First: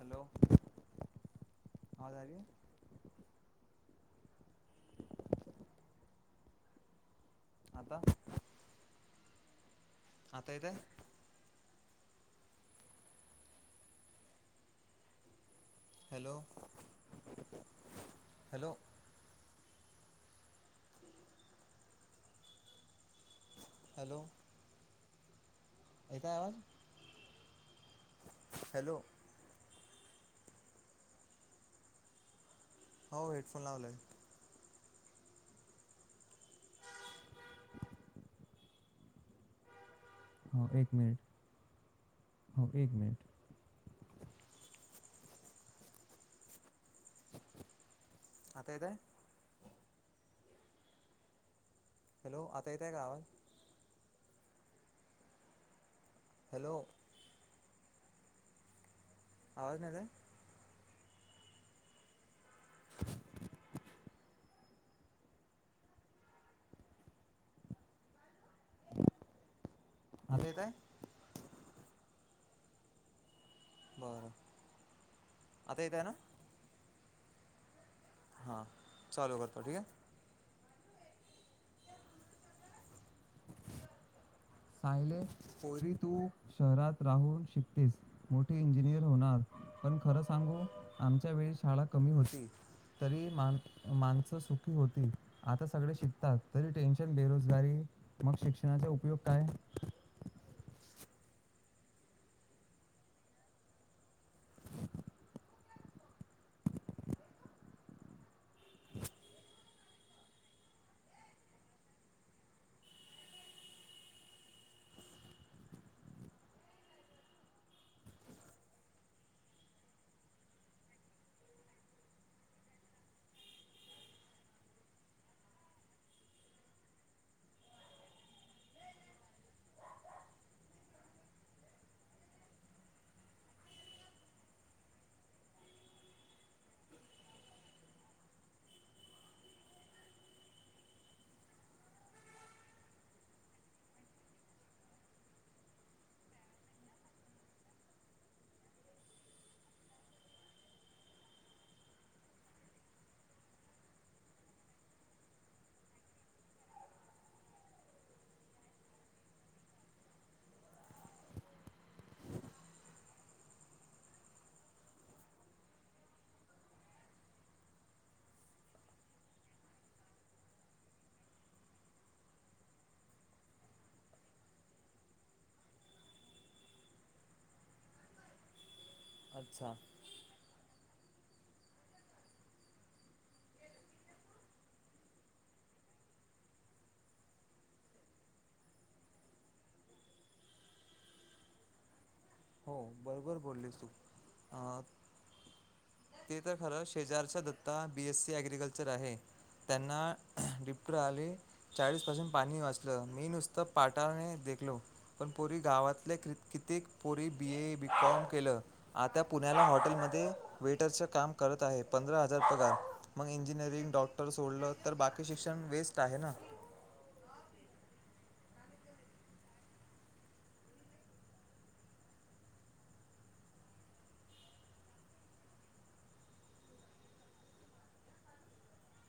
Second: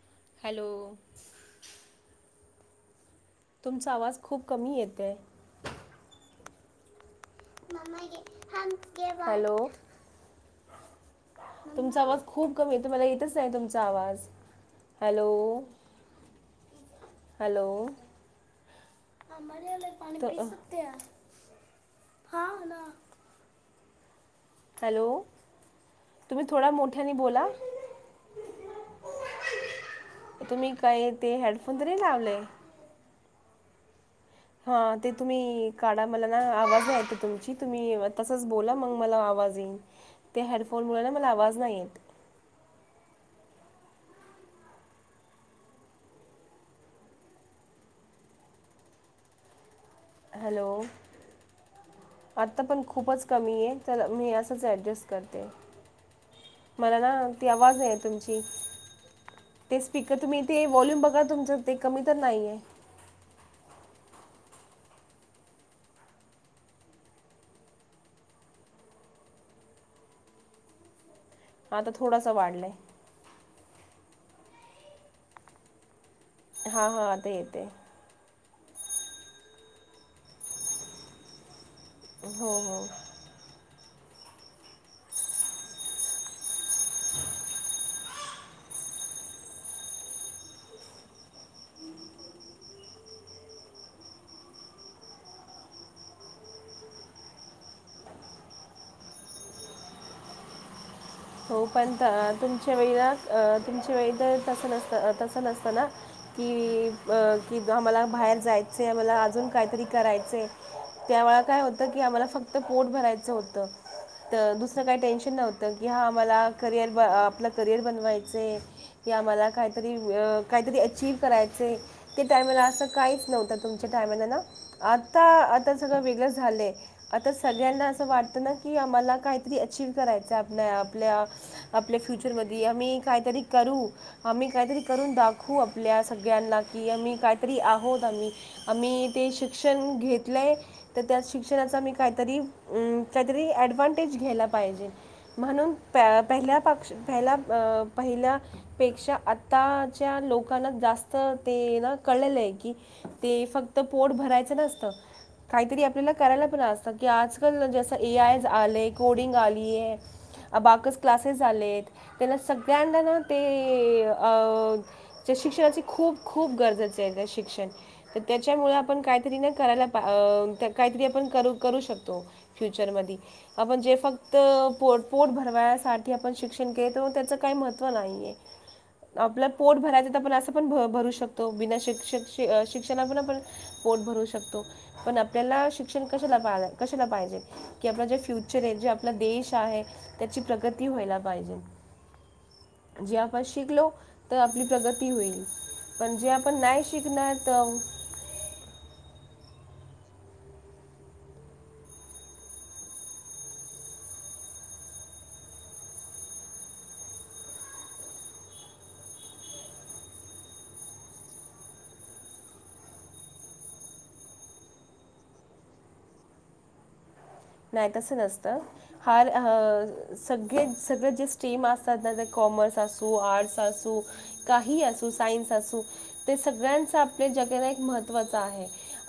Hello! Hello! [unintelligible] तुमचा आवाज खूप कमी येतोय. आता? हॅलो! आता येतोय? तुमचा आवाज खूप कमी येतोय, मला येतच नाही तुमचा आवाज, हैलो! Hello hello! हॅलो आमाला याला पाणी बी सुटत्या, हा ना. हॅलो! हॅलो! येत आहे तुम्ही आवाज थोडा मोठ्यानी बोला. हॅलो तुम्ही काय अ ते हेडफोन तरी लावले हो हेडफोन लावले. हा ते तुम्ही काढा मला ना आवाज येत तुमची तुम्ही, तसंच बोला मगं मला आवाज येईल. त्या हो एक हेडफोनमुळे ना मला मिनिट आवाज नाहीे येत. हो एक मिनिट. आता येतोय? हॅलो! हॅलो आता येत पण आहे का आवाज खूपच कमी ये. चला मी असंच ॲडजस्ट करते, हॅलो मला ना ती आवाज आहे तुमची आवाज ते नाही येत स्पीकर आहे तुम्ही ते वॉल्यूम बघा तुमचं ते कमी तर नाहीये? आता येतयं? आता थोडासा वाढलायं. बरं, आता येतयं नां? हां -हां आता येतेय. हां. चालू करतो ठीकये. हो हो हो. सायले, पोरी तू शहरात राहून शिकतेस. मो इंजिनियर होणार, पण खरं सांगू आमच्या वेळी शाळा कमी होती. तरी मान माणसं सुखी होती. आता सगळे शिकतात. तरी टेन्शन, बेरोजगारी मग शिक्षणाचे उपयोग काय? [inaudible] हो, पण तुमच्या वेळी ना, अ तुमच्या वेळी तर तसं नसतं तसं नसत ना. कि अ कि आम्हाला बाहेर जायचंय, मला अजून काहीतरी करायचय. त्यावेळा काय होतं की, आम्हाला फक्त पोट भरायचं होतं. त दुसरं काही टेन्शन नव्हतं. की हा मला करियर आपलं करियर बनवायचंय. कि आम्हाला काहीतरी अ काहीतरी अचीव करायचयं. ते टायमाला असं काहीच नव्हतं, तुमच्या टायमाला ना, आता आता सगळं वेगळं झालंय. आता सगळ्यांना असं वाटतं ना की, आम्हाला काहीतरी अचीव करायचं आपन्या आपल्या आपल्या फ्युचरमधी आम्ही काहीतरी करू. आम्ही काहीतरी करून दाखवू आपल्या सगळ्यांना, कि आम्ही काहीतरी आहोत आम्ही आम्ही ते शिक्षण घेतलंय तर त्या शिक्षणाचा मी काहीतरी, अं काहीतरी ऍडव्हांटेज घ्यायला पाहिजे. म्हणून प पहिल्या पक्ष पहिला अ पहिल्या पेक्षा आताच्या लोकांना जास्त ते ना कळलंय की ती फक्त पोट भरायचं नसतं. काहीतरी आपल्याला करायला पण असतं. की आजकाल जसं ए आय आलंय कोडिंग आलीये अबाकस क्लासेस झालेत. त्यांना सगळ्यांंदा ना ते अ त्या शिक्षणाचे खूप खूप गरजेचे आहे. ते शिक्षण त्याच्यामुळे आपण काहीतरी ना करायला, अ काहीतरी आपण करू करू शकतो. फ्युचर मधी. आपण जे फक्त पो पोट भरवायासाठी आपण शिक्षण घेतो. त्याचं काही महत्त्व नाहीये. [inaudible] आपलं अच्छा पोट भरायचं तर पण अस पण भ भरू शकतो. बिना शिक्ष शिक्ष अ शिक्षणा आपण पोट भरू शकतो. पण आपल्याला शिक्षण कशाला पा कशाला पाहिजे? कि आपलं जे फ्युचर आहे, जे आपला देश आहे, त्याची प्रगती व्हायला पाहिजे. हो जे बरोबर आपण बोललीस शिकलो, तू तर आपली अं, प्रगती होईल. पण जे ते आपण तर नाही खरं शिकणार शेजारच्या तर Datta B S C agriculture आहे, त्यांना डिप्टर आले चाळीस पासून पाणी वाचलं, मी नुसतं पाटाने देखलो. पण पोरी गावातले क कित्येक पोरी बी ए बी कॉम केलं. आता पुण्याला हॉटेलमध्ये वेटरच काम करत आहे, पंधरा हजार पगार. मग इंजिनिअरिंग, डॉक्टर सोडलं तर बाकी शिक्षण वेस्ट आहे ना. नाही तस नसतं. हार अ सगळे सगळे जे स्ट्रीम असतात ना कॉमर्स असो आर्ट्स असो काही असो सायन्स असो ते सगळ्यांच आपल्या जगाला एक महत्त्वाच आहे.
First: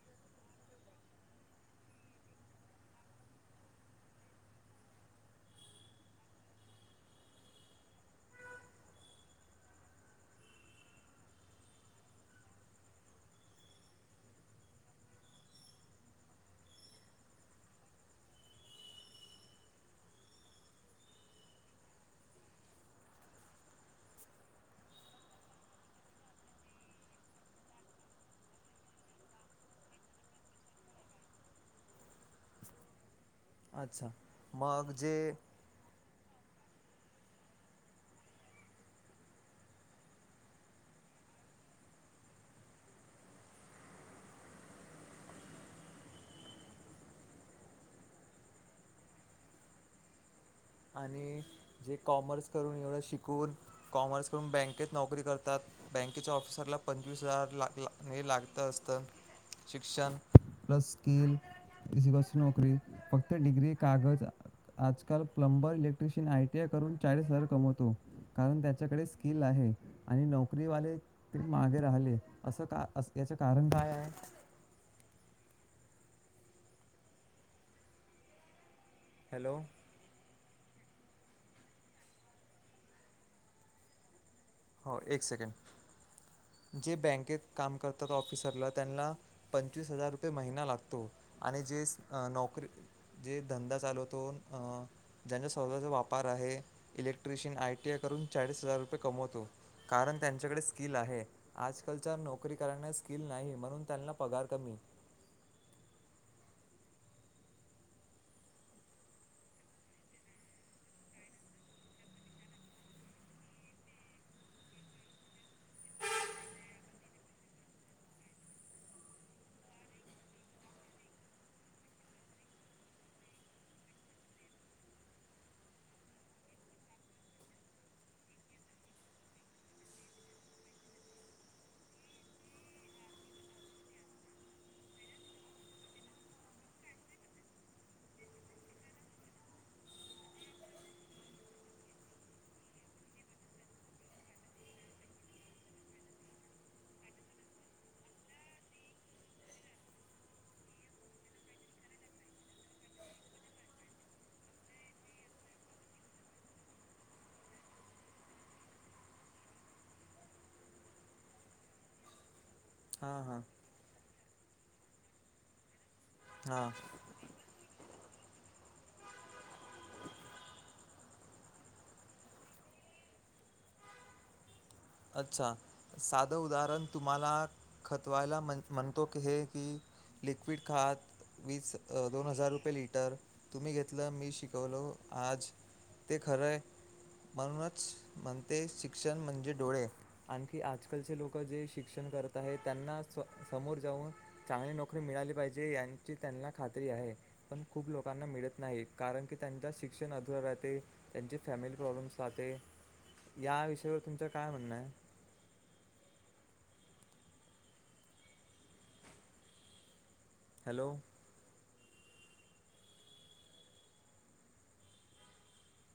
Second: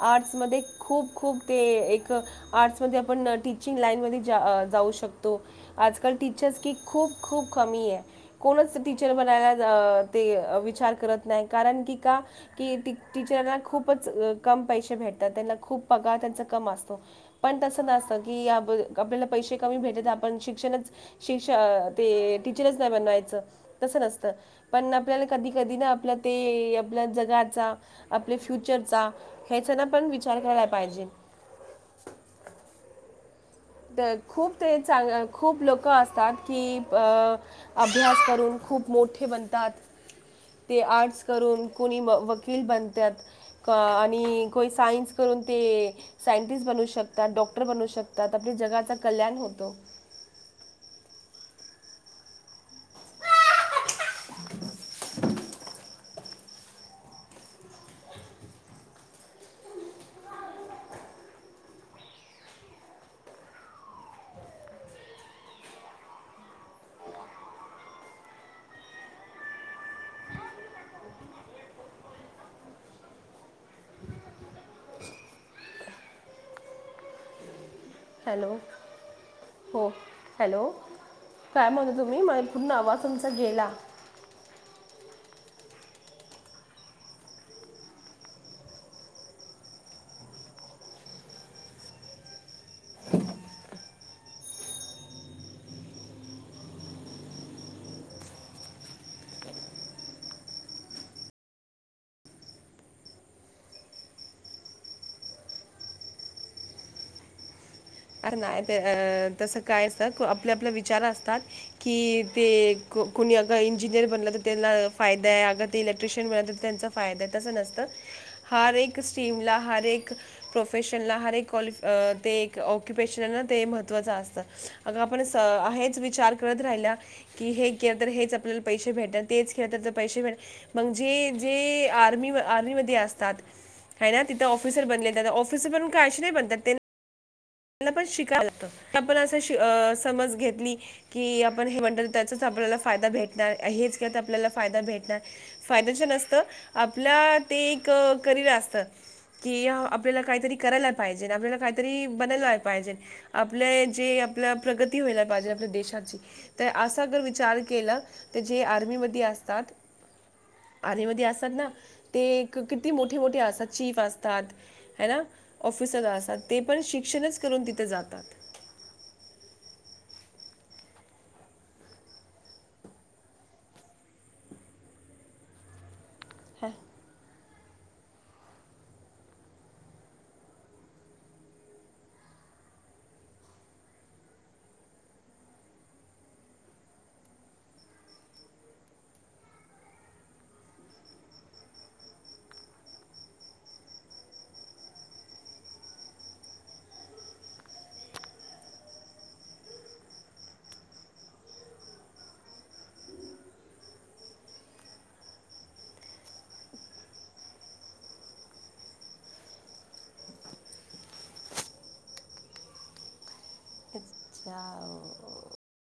आर्टसमध्ये खूप खूप ते एक आर्ट्स मध्ये आपण टीचिंग लाईन मध्ये जा जाऊ शकतो. आजकाल टीचर्स की खूप खूप कमीये कोणच टीचर बनायला, ते विचार करत नाही कारण की का की टी टीचरांना खूपच कम पैसे भेटतात त्यांना खूप पगार त्यांचा कम असतो. पण तसं नसतं की आप आपल्याला पैसे कमी भेटतं आपण शिक्षणच शिक्षा ते टीचरच नाही बनवायचं तस नसतं. पण आपल्याला कधी कधी ना आपल्या ते आपल्या जगाचा आपल्या फ्युचरचा ह्याच ना पण विचार करायला पाहिजे. अच्छा तिथ खूप ते मग चांगल जे खूप लोक ल असतात की अभ्यास करून खूप मोठे बनतात. ते आर्ट्स करून कोणी व वकील बनत्यात. आणि कुणी सायन्स करून ते सायंटिस्ट बनू शकतात डॉक्टर बनू शकतात. अखिल जगाच कल्याण होत. आणि जे कॉमर्स करून एवढं शिकून कॉमर्स करून बँकेत नोकरी करत. बँकेच्या ऑफिसरला पंचवीस हजार ला लागतं असतं. शिक्षण प्लस स्कील नोकरी फक्त डिग्री कागज आजकाल plumber electrician I T I करून चाळीस हजार कमवतो. कारण त्याच्याकडे स्किल आहे आणि नोकरीवाले ते मागे राहिले असं का याच कारण काय आहे. हॅलो हॅलो हो हॅलो काय म्हणत तुम्ही मधंन पूर्ण आवाज तुमचा गेला. हो एक सेकंद जे बँकेत काम करतात ऑफिसरला त्यांना पंचवीस हजार रुपये महिना लागतो आणि जे नोकरी जे धंदा चालवतो अं ज्यांचा स्वतःचा व्यापार आहे इलेक्ट्रिशियन आयटीआय करून चाळीस हजार रुपये कमवतो. कारण त्यांच्याकडे स्किल आहे. आजकालच्या नोकरी करन्यास स्किल नाही म्हणून त्यांना पगार कमी. अरे नाही तर तसं काय अस आपले आपले विचार असतात. कि ते कोणी अग इंजिनियर बनलं तर त्याला फायदा आहे अग इलेक्ट्रिशियन बनल तर त्यांचा फायदा आहे तस नसतं. हर एक स्ट्रीम ला हर एक प्रोफेशन ला हर एक क्वालिफ ते एक ओ ऑक्युपेशन आहे ना ते महत्त्वाचं असतं अग आपण स हेच विचार करत राहिला कि हे केलं तर हेच आपल्याला पैसे भेटल तेच केलं तर पैसे भेटल मग जे जे आर्मी आर्मी मध्ये असतात. हाय ना तिथ ऑफिसर बनले ऑफिसर पण काय अशे नाही बनतात ते त्यांना पण शिकाय लागतं, आपण असं श समज घेतली. कि आपण हे म्हणतात त्याचाच आपल्याला फायदा भेटणार हेच केल तर आपल्याला फायदा भेटणार. फायद्याच्या नसतं आपल्या ते एक करिअर असत. कि आपल्याला काहीतरी करायला पाहिजे आणि आपल्याला काहीतरी बनायला पाहिजे आपल्या जे आपल्या प्रगती व्हायला पाहिजे आपल्या देशाची असा जर विचार केला तर जे आर्मीमध्ये असतात. आर्मी मध्यी असतात ना ते एक किती मोठे हां मोठे हां असतात चीफ असतात हा ना ऑफिसर असात ते हां पण शिक शिक्षणच करून तिथे जातात. अच्छा साधं उदाहरण तुम्हाला खतवाला मन म्हणतो की हे की लिक्विड खात वीस दोन हजार रुपये लिटर तुम्ही घेतल मी शिकवल आज. ते खरय म्हणूनच म्हणते शिक्षण म्हणजे डोळे, आणखी आजकालचे लोक जे शिक्षण करत आहेत त्यांना समोर जाऊन चांगली नोकरी मिळाली पाहिजे यांची त्यांना खात्री आहे. पण खूप लोकांना मिळत नाही. कारण की त्यांच शिक्षण अधुर राहते. त्यांचे फॅमिली प्रॉब्लेम्स राहते. या विषयावर तुमच काय म्हणण आहे. हॅलो जाओ